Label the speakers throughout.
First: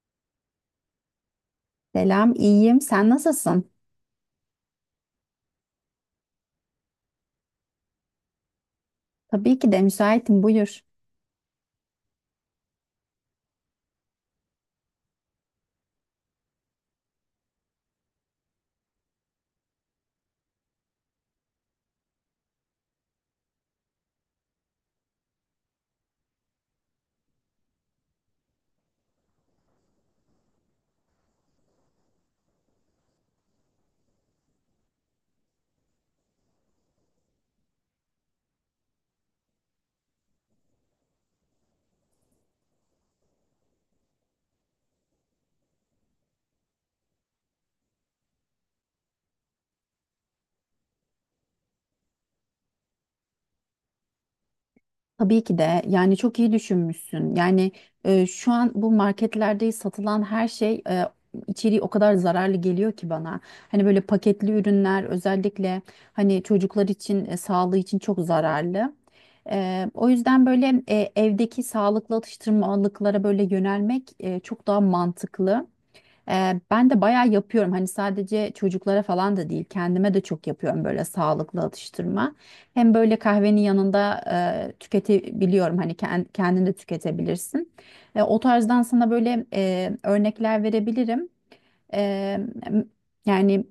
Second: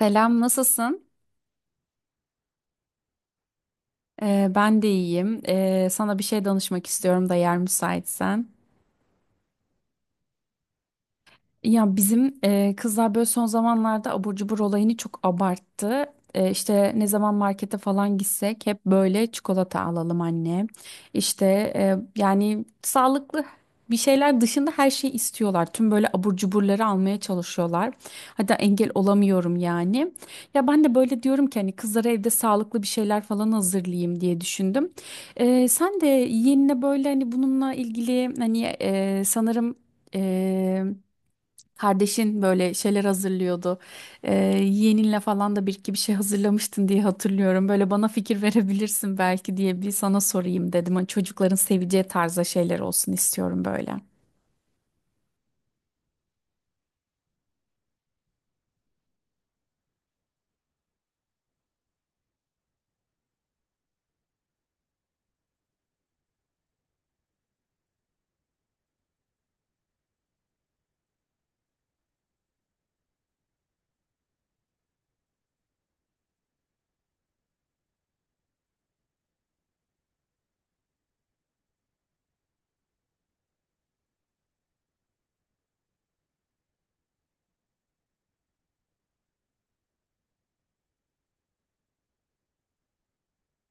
Speaker 1: Selam, nasılsın?
Speaker 2: Selam, iyiyim. Sen nasılsın?
Speaker 1: Ben de iyiyim. Sana bir şey danışmak istiyorum da yer müsaitsen.
Speaker 2: Tabii ki de müsaitim, buyur.
Speaker 1: Ya bizim kızlar böyle son zamanlarda abur cubur olayını çok abarttı. İşte ne zaman markete falan gitsek hep böyle çikolata alalım anne. İşte yani sağlıklı bir şeyler dışında her şeyi istiyorlar. Tüm böyle abur cuburları almaya çalışıyorlar. Hatta engel olamıyorum yani. Ya ben de böyle diyorum ki hani kızlara evde sağlıklı bir şeyler falan hazırlayayım diye düşündüm. Sen de yeğenine böyle hani bununla ilgili hani sanırım... Kardeşin böyle şeyler hazırlıyordu. Ee, Yeğeninle falan da bir iki bir şey hazırlamıştın diye hatırlıyorum. Böyle bana fikir verebilirsin belki diye bir sana sorayım dedim. Hani çocukların seveceği tarzda şeyler olsun istiyorum böyle.
Speaker 2: Tabii ki de. Yani çok iyi düşünmüşsün. Şu an bu marketlerde satılan her şey, içeriği o kadar zararlı geliyor ki bana. Hani böyle paketli ürünler özellikle hani çocuklar için sağlığı için çok zararlı. O yüzden böyle evdeki sağlıklı atıştırmalıklara böyle yönelmek, çok daha mantıklı. Ben de bayağı yapıyorum. Hani sadece çocuklara falan da değil, kendime de çok yapıyorum böyle sağlıklı atıştırma. Hem böyle kahvenin yanında tüketebiliyorum. Hani kendin de tüketebilirsin. O tarzdan sana böyle örnekler verebilirim. E, m- Yani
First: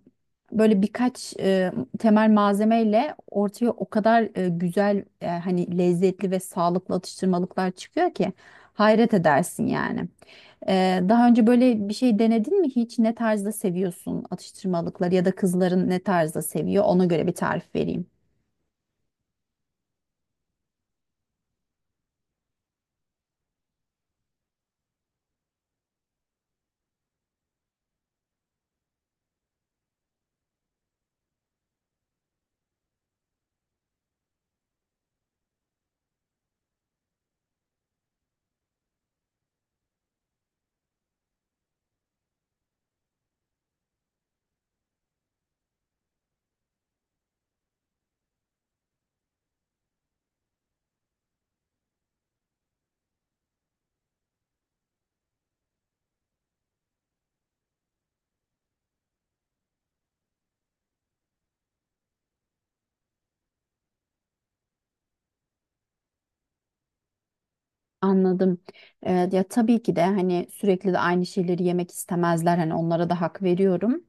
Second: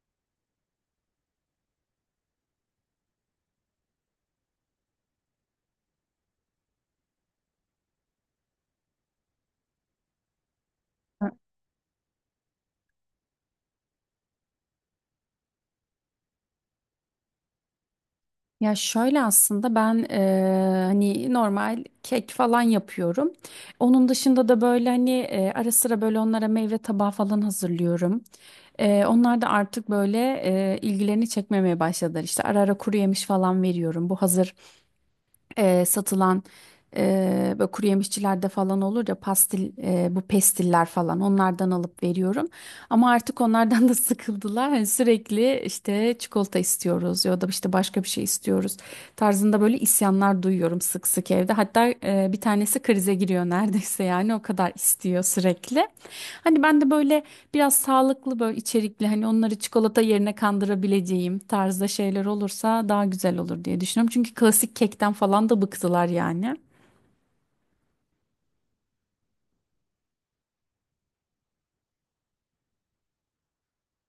Speaker 2: böyle birkaç temel malzemeyle ortaya o kadar güzel, e, hani lezzetli ve sağlıklı atıştırmalıklar çıkıyor ki hayret edersin yani. Daha önce böyle bir şey denedin mi hiç? Ne tarzda seviyorsun atıştırmalıkları ya da kızların ne tarzda seviyor? Ona göre bir tarif vereyim.
Speaker 1: Ya şöyle aslında ben hani normal kek falan yapıyorum. Onun dışında da böyle hani ara sıra böyle onlara meyve tabağı falan hazırlıyorum. Onlar da artık böyle ilgilerini çekmemeye başladılar. İşte ara ara kuru yemiş falan veriyorum. Bu hazır satılan böyle kuru yemişçilerde falan olur ya pastil bu pestiller falan onlardan alıp veriyorum. Ama artık onlardan da sıkıldılar. Hani sürekli işte çikolata istiyoruz ya da işte başka bir şey istiyoruz tarzında böyle isyanlar duyuyorum sık sık evde. Hatta bir tanesi krize giriyor neredeyse yani o kadar istiyor sürekli. Hani ben de böyle biraz sağlıklı böyle içerikli hani onları çikolata yerine kandırabileceğim tarzda şeyler olursa daha güzel olur diye düşünüyorum. Çünkü klasik kekten falan da bıktılar yani.
Speaker 2: Anladım. Ya tabii ki de hani sürekli de aynı şeyleri yemek istemezler. Hani onlara da hak veriyorum.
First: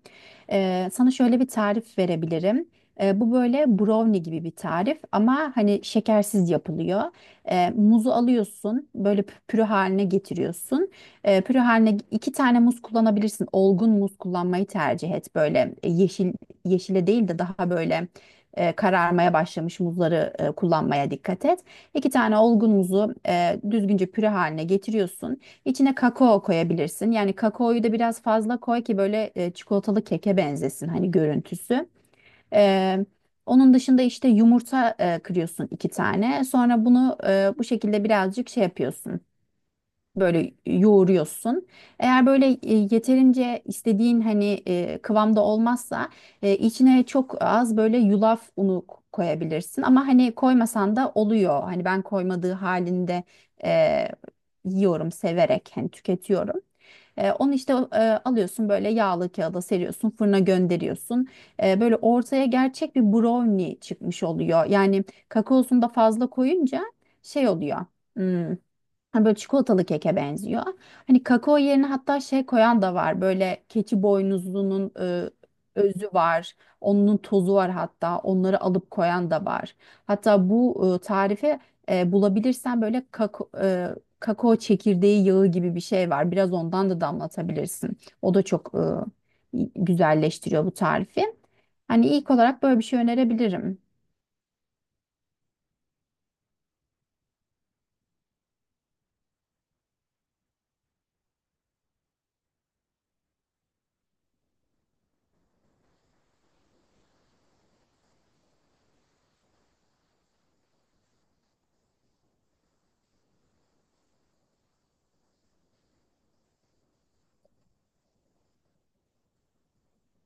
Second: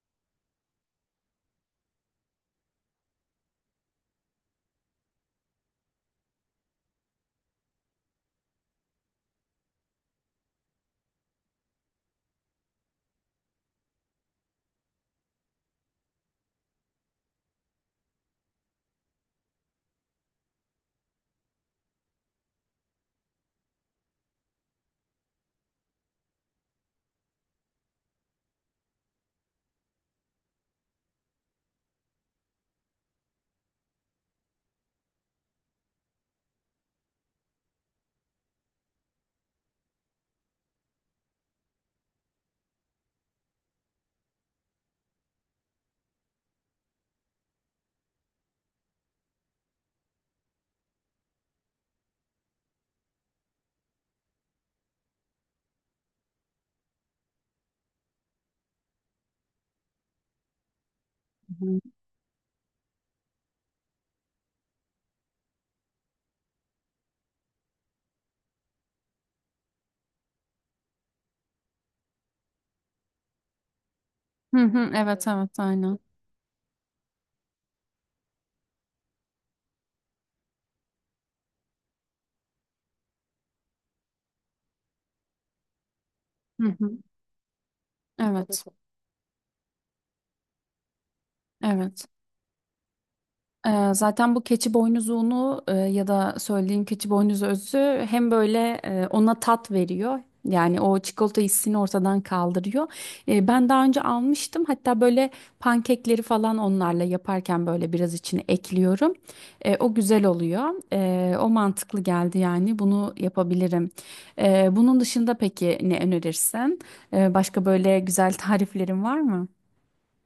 Speaker 2: Sana şöyle bir tarif verebilirim. Bu böyle brownie gibi bir tarif ama hani şekersiz yapılıyor. Muzu alıyorsun, böyle püre haline getiriyorsun. Püre haline iki tane muz kullanabilirsin. Olgun muz kullanmayı tercih et. Böyle yeşile değil de daha böyle kararmaya başlamış muzları kullanmaya dikkat et. İki tane olgun muzu düzgünce püre haline getiriyorsun. İçine kakao koyabilirsin. Yani kakaoyu da biraz fazla koy ki böyle çikolatalı keke benzesin hani görüntüsü. E, Onun dışında işte yumurta kırıyorsun iki tane. Sonra bunu bu şekilde birazcık şey yapıyorsun böyle yoğuruyorsun. Eğer böyle yeterince istediğin hani kıvamda olmazsa, e, içine çok az böyle yulaf unu koyabilirsin. Ama hani koymasan da oluyor. Hani ben koymadığı halinde e, yiyorum severek hani tüketiyorum. Onu işte alıyorsun böyle yağlı kağıda seriyorsun fırına gönderiyorsun.
Speaker 1: Hı hı.
Speaker 2: Böyle ortaya gerçek bir brownie çıkmış oluyor. Yani kakaosunu da fazla koyunca şey oluyor. Hmm. Hani böyle çikolatalı keke benziyor. Hani kakao yerine hatta şey koyan da var. Böyle keçi boynuzlunun
Speaker 1: Evet,
Speaker 2: e,
Speaker 1: evet, aynen.
Speaker 2: özü var. Onun tozu var hatta. Onları alıp koyan da var. Hatta bu tarifi bulabilirsen böyle kakao çekirdeği yağı gibi bir şey var. Biraz
Speaker 1: Hı
Speaker 2: ondan
Speaker 1: hı,
Speaker 2: da damlatabilirsin. O da
Speaker 1: evet,
Speaker 2: çok güzelleştiriyor bu tarifi.
Speaker 1: evet.
Speaker 2: Hani ilk olarak böyle bir şey önerebilirim.
Speaker 1: Zaten bu keçi boynuzuğunu ya da söylediğim keçi boynuzu özü hem böyle ona tat veriyor. Yani o çikolata hissini ortadan kaldırıyor. Ben daha önce almıştım. Hatta böyle pankekleri falan onlarla yaparken böyle biraz içine ekliyorum. O güzel oluyor. O mantıklı geldi yani. Bunu yapabilirim. Bunun dışında peki ne önerirsin? Başka böyle güzel tariflerin var mı?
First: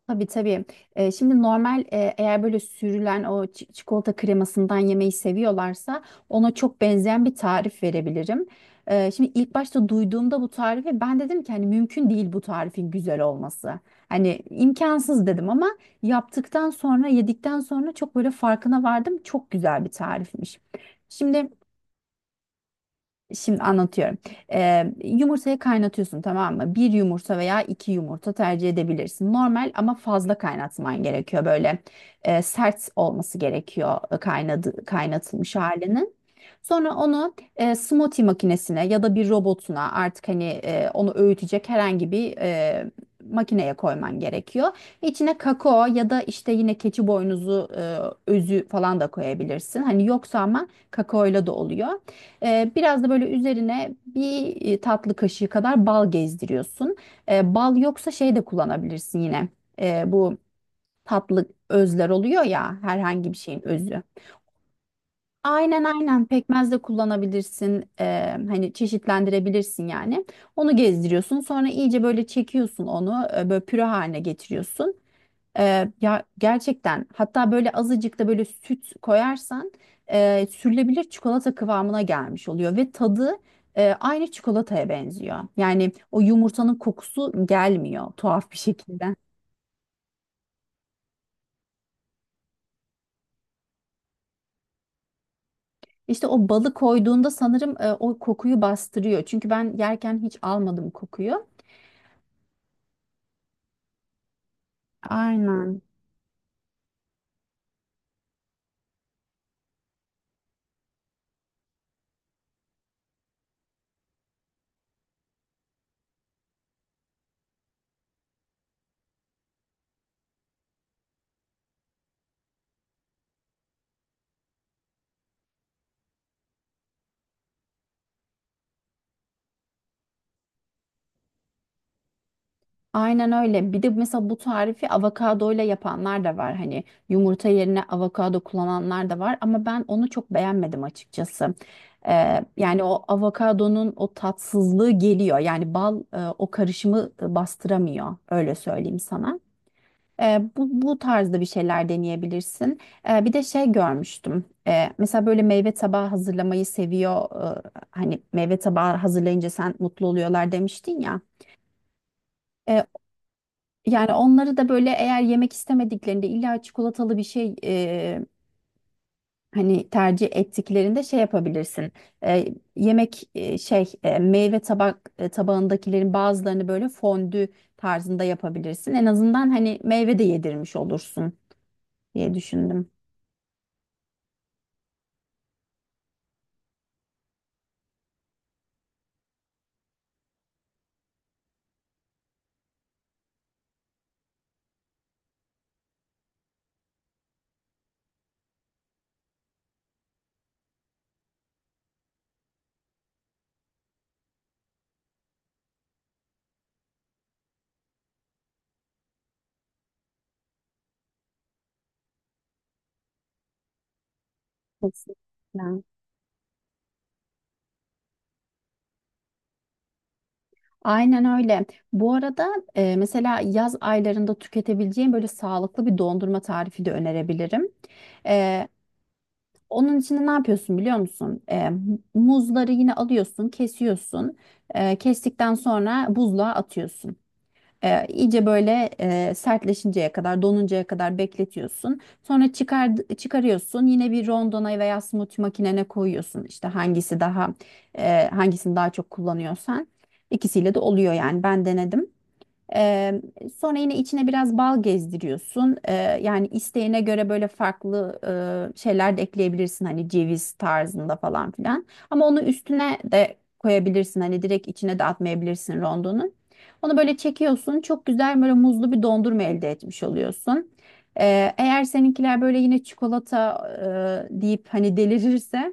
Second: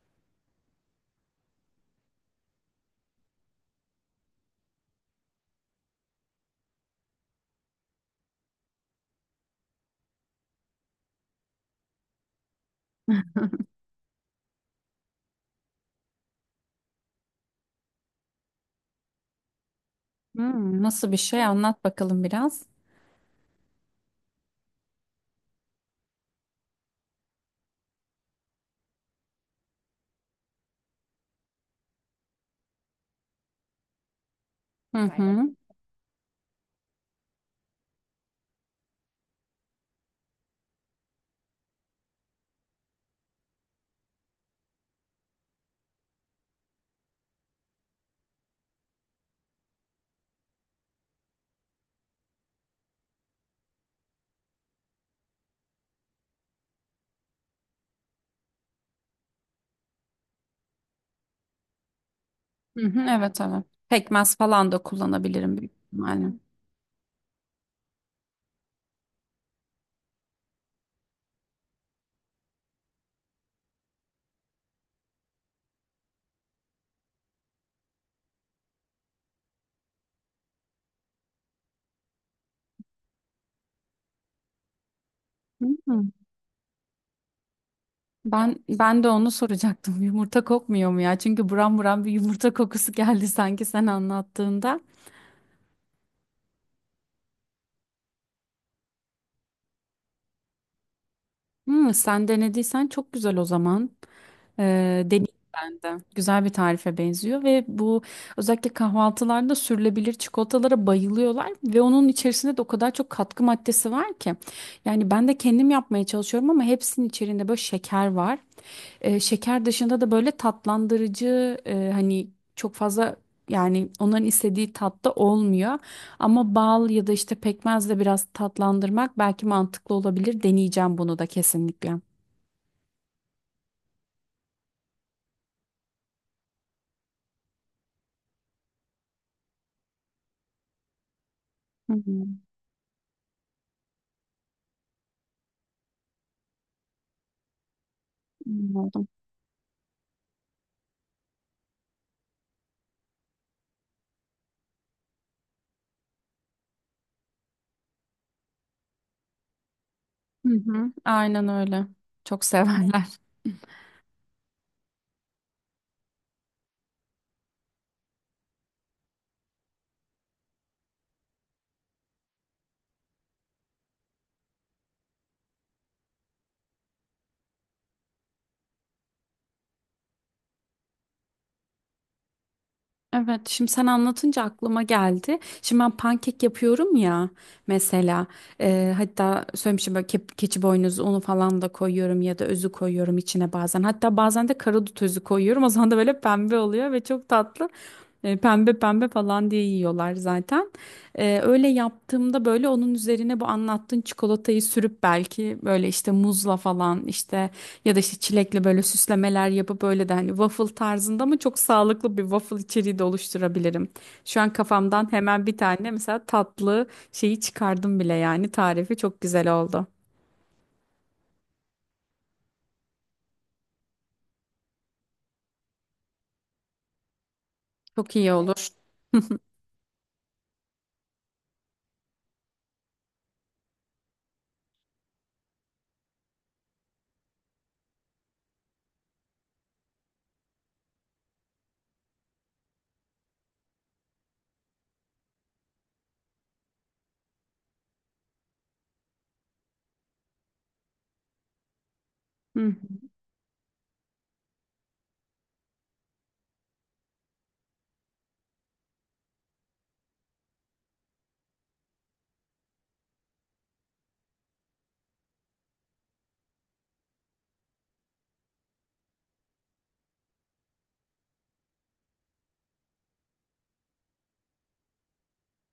Speaker 2: Tabii tabii. Şimdi normal, eğer böyle sürülen o çikolata kremasından yemeyi seviyorlarsa ona çok benzeyen bir tarif verebilirim. Şimdi ilk başta duyduğumda bu tarifi ben dedim ki hani mümkün değil bu tarifin güzel olması. Hani imkansız dedim ama yaptıktan sonra yedikten sonra çok böyle farkına vardım. Çok güzel bir tarifmiş.
Speaker 1: Hmm, nasıl bir şey?
Speaker 2: Şimdi
Speaker 1: Anlat bakalım biraz.
Speaker 2: Şimdi anlatıyorum. Yumurtayı kaynatıyorsun tamam mı? Bir yumurta veya iki yumurta tercih edebilirsin. Normal ama fazla kaynatman gerekiyor. Böyle sert olması gerekiyor, kaynadı,
Speaker 1: Hı hı.
Speaker 2: kaynatılmış halinin. Sonra onu smoothie makinesine ya da bir robotuna artık hani onu öğütecek herhangi bir makineye koyman gerekiyor. İçine kakao ya da işte yine keçi boynuzu özü falan da koyabilirsin. Hani yoksa ama kakaoyla da oluyor. Biraz da böyle üzerine bir tatlı kaşığı kadar bal gezdiriyorsun. Bal yoksa şey de kullanabilirsin yine. Bu tatlı özler oluyor ya
Speaker 1: Hı hı,
Speaker 2: herhangi bir
Speaker 1: evet, evet.
Speaker 2: şeyin özü.
Speaker 1: Pekmez falan da kullanabilirim büyük
Speaker 2: Aynen,
Speaker 1: ihtimalle.
Speaker 2: pekmez de kullanabilirsin. Hani çeşitlendirebilirsin yani. Onu gezdiriyorsun. Sonra iyice böyle çekiyorsun onu. Böyle püre haline getiriyorsun. Ya gerçekten hatta böyle azıcık da böyle süt koyarsan, sürülebilir çikolata kıvamına gelmiş oluyor ve tadı aynı çikolataya benziyor. Yani
Speaker 1: Hı.
Speaker 2: o yumurtanın kokusu gelmiyor tuhaf
Speaker 1: Ben
Speaker 2: bir
Speaker 1: de
Speaker 2: şekilde.
Speaker 1: onu soracaktım. Yumurta kokmuyor mu ya? Çünkü buram buram bir yumurta kokusu geldi sanki sen anlattığında.
Speaker 2: İşte o balı koyduğunda sanırım, o kokuyu bastırıyor. Çünkü ben yerken hiç almadım kokuyu.
Speaker 1: Hı, sen denediysen çok güzel o zaman. Deneyim ben
Speaker 2: Aynen.
Speaker 1: de. Güzel bir tarife benziyor ve bu özellikle kahvaltılarda sürülebilir çikolatalara bayılıyorlar ve onun içerisinde de o kadar çok katkı maddesi var ki. Yani ben de kendim yapmaya çalışıyorum ama hepsinin içerisinde böyle şeker var. Şeker dışında da böyle tatlandırıcı hani çok fazla yani onların istediği tatta olmuyor. Ama bal ya da işte pekmezle biraz tatlandırmak belki mantıklı olabilir. Deneyeceğim bunu da kekesinlikle.
Speaker 2: Aynen öyle. Bir de mesela bu tarifi avokadoyla yapanlar da var. Hani yumurta yerine avokado kullananlar da var. Ama ben onu çok beğenmedim açıkçası.
Speaker 1: Hı hı,
Speaker 2: Yani o avokadonun o tatsızlığı geliyor. Yani bal, o karışımı bastıramıyor. Öyle söyleyeyim
Speaker 1: anladım.
Speaker 2: sana. Bu tarzda bir şeyler deneyebilirsin. Bir de şey görmüştüm. Mesela böyle meyve tabağı hazırlamayı seviyor. Hani meyve tabağı hazırlayınca sen mutlu
Speaker 1: Hı
Speaker 2: oluyorlar
Speaker 1: hı,
Speaker 2: demiştin ya.
Speaker 1: aynen öyle. Çok
Speaker 2: Ee,
Speaker 1: severler.
Speaker 2: Yani onları da böyle eğer yemek istemediklerinde illa çikolatalı bir şey, hani tercih ettiklerinde şey yapabilirsin. E, yemek e, şey e, meyve tabak e, Tabağındakilerin bazılarını böyle fondü tarzında yapabilirsin. En azından hani meyve de yedirmiş olursun diye düşündüm.
Speaker 1: Evet, şimdi sen anlatınca aklıma geldi. Şimdi ben pankek yapıyorum ya mesela hatta söylemişim böyle keçi boynuzu unu falan da koyuyorum ya da özü koyuyorum içine bazen. Hatta bazen de karadut özü koyuyorum, o zaman da böyle pembe oluyor ve çok tatlı. Pembe pembe falan diye yiyorlar zaten. Öyle yaptığımda böyle onun üzerine bu anlattığın çikolatayı sürüp belki böyle işte muzla falan, işte ya da işte çilekle böyle süslemeler yapıp böyle de hani waffle tarzında ama çok sağlıklı bir waffle içeriği de oluşturabilirim. Şu an kafamdan hemen bir
Speaker 2: Kesinlikle.
Speaker 1: tane mesela tatlı şeyi çıkardım bile, yani tarifi çok güzel oldu.
Speaker 2: Aynen öyle. Bu arada mesela yaz aylarında tüketebileceğin böyle sağlıklı bir dondurma tarifi de önerebilirim.
Speaker 1: Çok iyi olur.
Speaker 2: E, Onun içinde ne yapıyorsun biliyor musun? Muzları yine alıyorsun, kesiyorsun. Kestikten sonra buzluğa atıyorsun. İyice böyle sertleşinceye kadar, donuncaya kadar bekletiyorsun. Çıkarıyorsun. Yine bir rondona veya smoothie makinene koyuyorsun. İşte hangisini daha çok kullanıyorsan. İkisiyle de oluyor yani. Ben denedim. Eee, Sonra yine içine biraz bal gezdiriyorsun. Yani isteğine göre böyle farklı şeyler de ekleyebilirsin. Hani ceviz tarzında falan filan. Ama onu üstüne de koyabilirsin. Hani direkt içine de atmayabilirsin rondonun. Onu böyle çekiyorsun. Çok güzel böyle muzlu bir dondurma elde etmiş oluyorsun. Eğer seninkiler böyle yine çikolata deyip hani delirirse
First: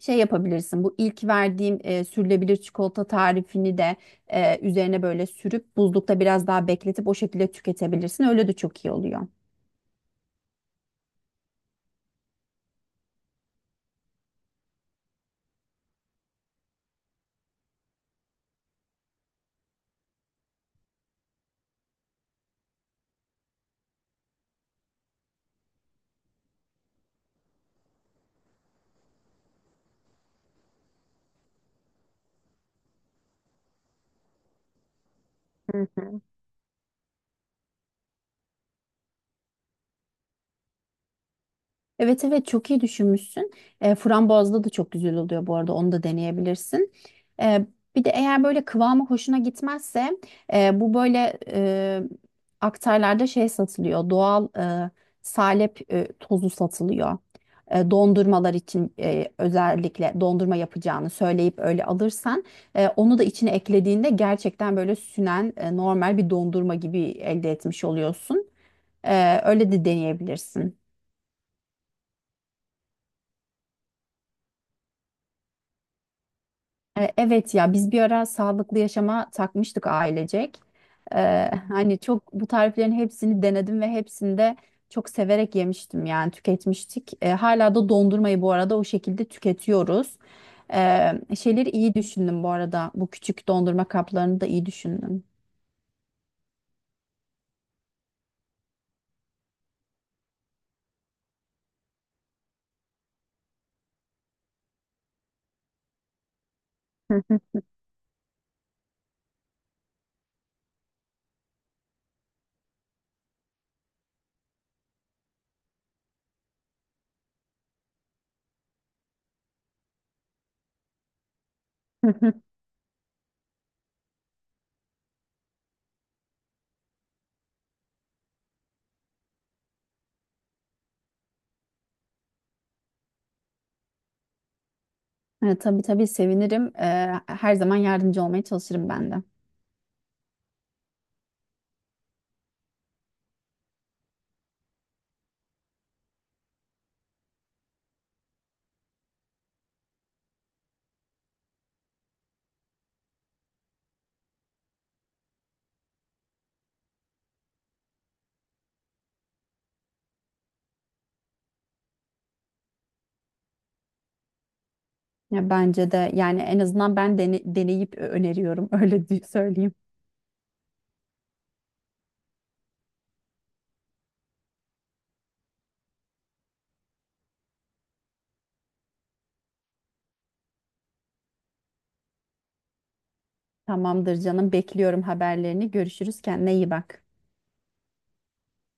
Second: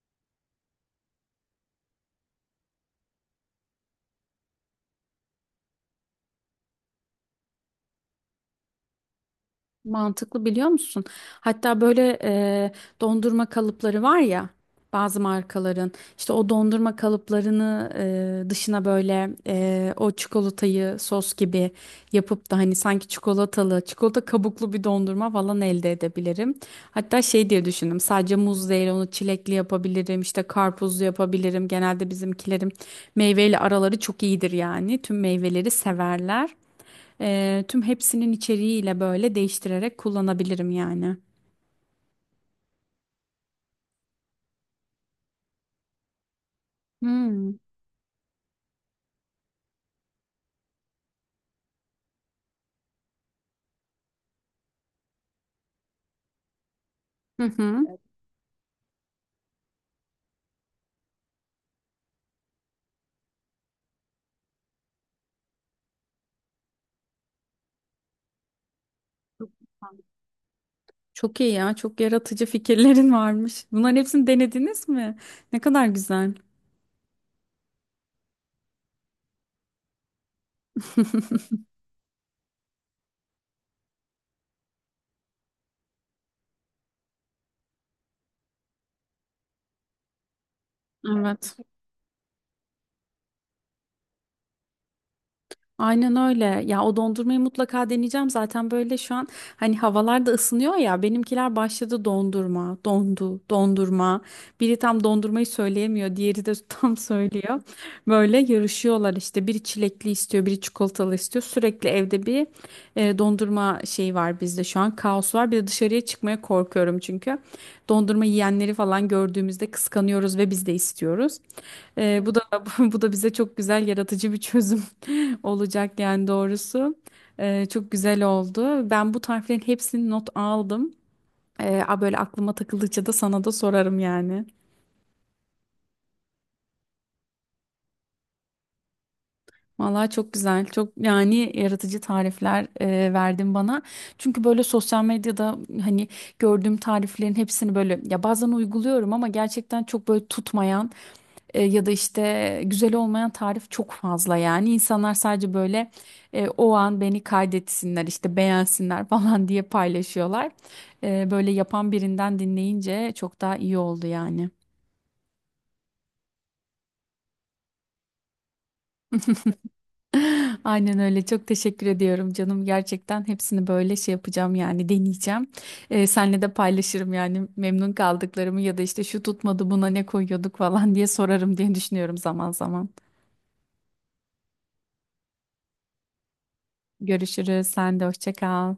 Speaker 2: şey yapabilirsin, bu ilk verdiğim sürülebilir çikolata tarifini de üzerine böyle sürüp buzlukta biraz daha bekletip o şekilde tüketebilirsin. Öyle de çok iyi oluyor.
Speaker 1: Mantıklı, biliyor musun? Hatta böyle dondurma kalıpları var ya bazı markaların, işte o dondurma kalıplarını dışına böyle o çikolatayı sos gibi yapıp da hani sanki çikolatalı, çikolata kabuklu bir dondurma falan elde edebilirim. Hatta şey diye düşündüm, sadece muz değil onu çilekli yapabilirim, işte karpuzlu yapabilirim. Genelde bizimkilerim meyveyle araları çok iyidir yani, tüm meyveleri
Speaker 2: Hı hı.
Speaker 1: severler. Tüm hepsinin içeriğiyle böyle değiştirerek kullanabilirim yani.
Speaker 2: Evet, evet, çok iyi düşünmüşsün. Frambuazlı da çok güzel oluyor bu arada, onu da deneyebilirsin.
Speaker 1: Hmm.
Speaker 2: E, Bir de eğer böyle kıvamı hoşuna gitmezse, e, bu böyle e, aktarlarda şey satılıyor. Doğal salep tozu satılıyor.
Speaker 1: Hı hı.
Speaker 2: Dondurmalar için, özellikle dondurma yapacağını söyleyip öyle alırsan, onu da içine eklediğinde gerçekten böyle sünen, normal bir dondurma gibi elde etmiş oluyorsun. Öyle de deneyebilirsin.
Speaker 1: Çok iyi ya, çok yaratıcı fikirlerin varmış. Bunların hepsini denediniz mi? Ne kadar güzel.
Speaker 2: Evet ya, biz bir ara sağlıklı yaşama takmıştık ailecek. Hani çok bu tariflerin hepsini denedim ve hepsinde çok severek yemiştim yani tüketmiştik. Hala da dondurmayı bu arada o şekilde tüketiyoruz.
Speaker 1: Evet.
Speaker 2: Şeyleri iyi düşündüm bu arada. Bu küçük dondurma kaplarını da iyi düşündüm.
Speaker 1: Aynen öyle. Ya o dondurmayı mutlaka deneyeceğim. Zaten böyle şu an hani havalar da ısınıyor ya. Benimkiler başladı, dondurma, dondu, dondurma. Biri tam dondurmayı söyleyemiyor, diğeri de tam söylüyor. Böyle yarışıyorlar işte. Biri çilekli istiyor, biri çikolatalı istiyor. Sürekli evde bir dondurma şeyi var bizde şu an. Kaos var. Bir de dışarıya çıkmaya korkuyorum çünkü. Dondurma yiyenleri falan gördüğümüzde kıskanıyoruz ve biz de istiyoruz.
Speaker 2: Hı hı.
Speaker 1: Bu da bu da bize çok güzel yaratıcı bir çözüm olacak yani doğrusu. Çok güzel oldu. Ben bu tariflerin hepsini not aldım. A Böyle aklıma takıldıkça da sana da sorarım yani.
Speaker 2: Tabii tabii, sevinirim. Her zaman yardımcı olmaya çalışırım ben de.
Speaker 1: Vallahi çok güzel. Çok yani yaratıcı tarifler verdin bana. Çünkü böyle sosyal medyada hani gördüğüm tariflerin hepsini böyle ya bazen uyguluyorum ama gerçekten çok böyle tutmayan. Ya da işte güzel olmayan tarif çok fazla yani. İnsanlar sadece böyle o an beni kaydetsinler işte, beğensinler falan diye paylaşıyorlar. Böyle yapan birinden dinleyince çok daha iyi oldu yani.
Speaker 2: Ya bence de yani en azından ben deneyip öneriyorum öyle söyleyeyim.
Speaker 1: Aynen öyle, çok teşekkür ediyorum canım, gerçekten hepsini böyle şey yapacağım yani, deneyeceğim. Senle de paylaşırım yani memnun kaldıklarımı ya da işte şu tutmadı, buna ne koyuyorduk falan diye sorarım diye düşünüyorum zaman zaman.
Speaker 2: Tamamdır canım. Bekliyorum haberlerini. Görüşürüz. Kendine iyi bak.
Speaker 1: Görüşürüz, sen de hoşça kal.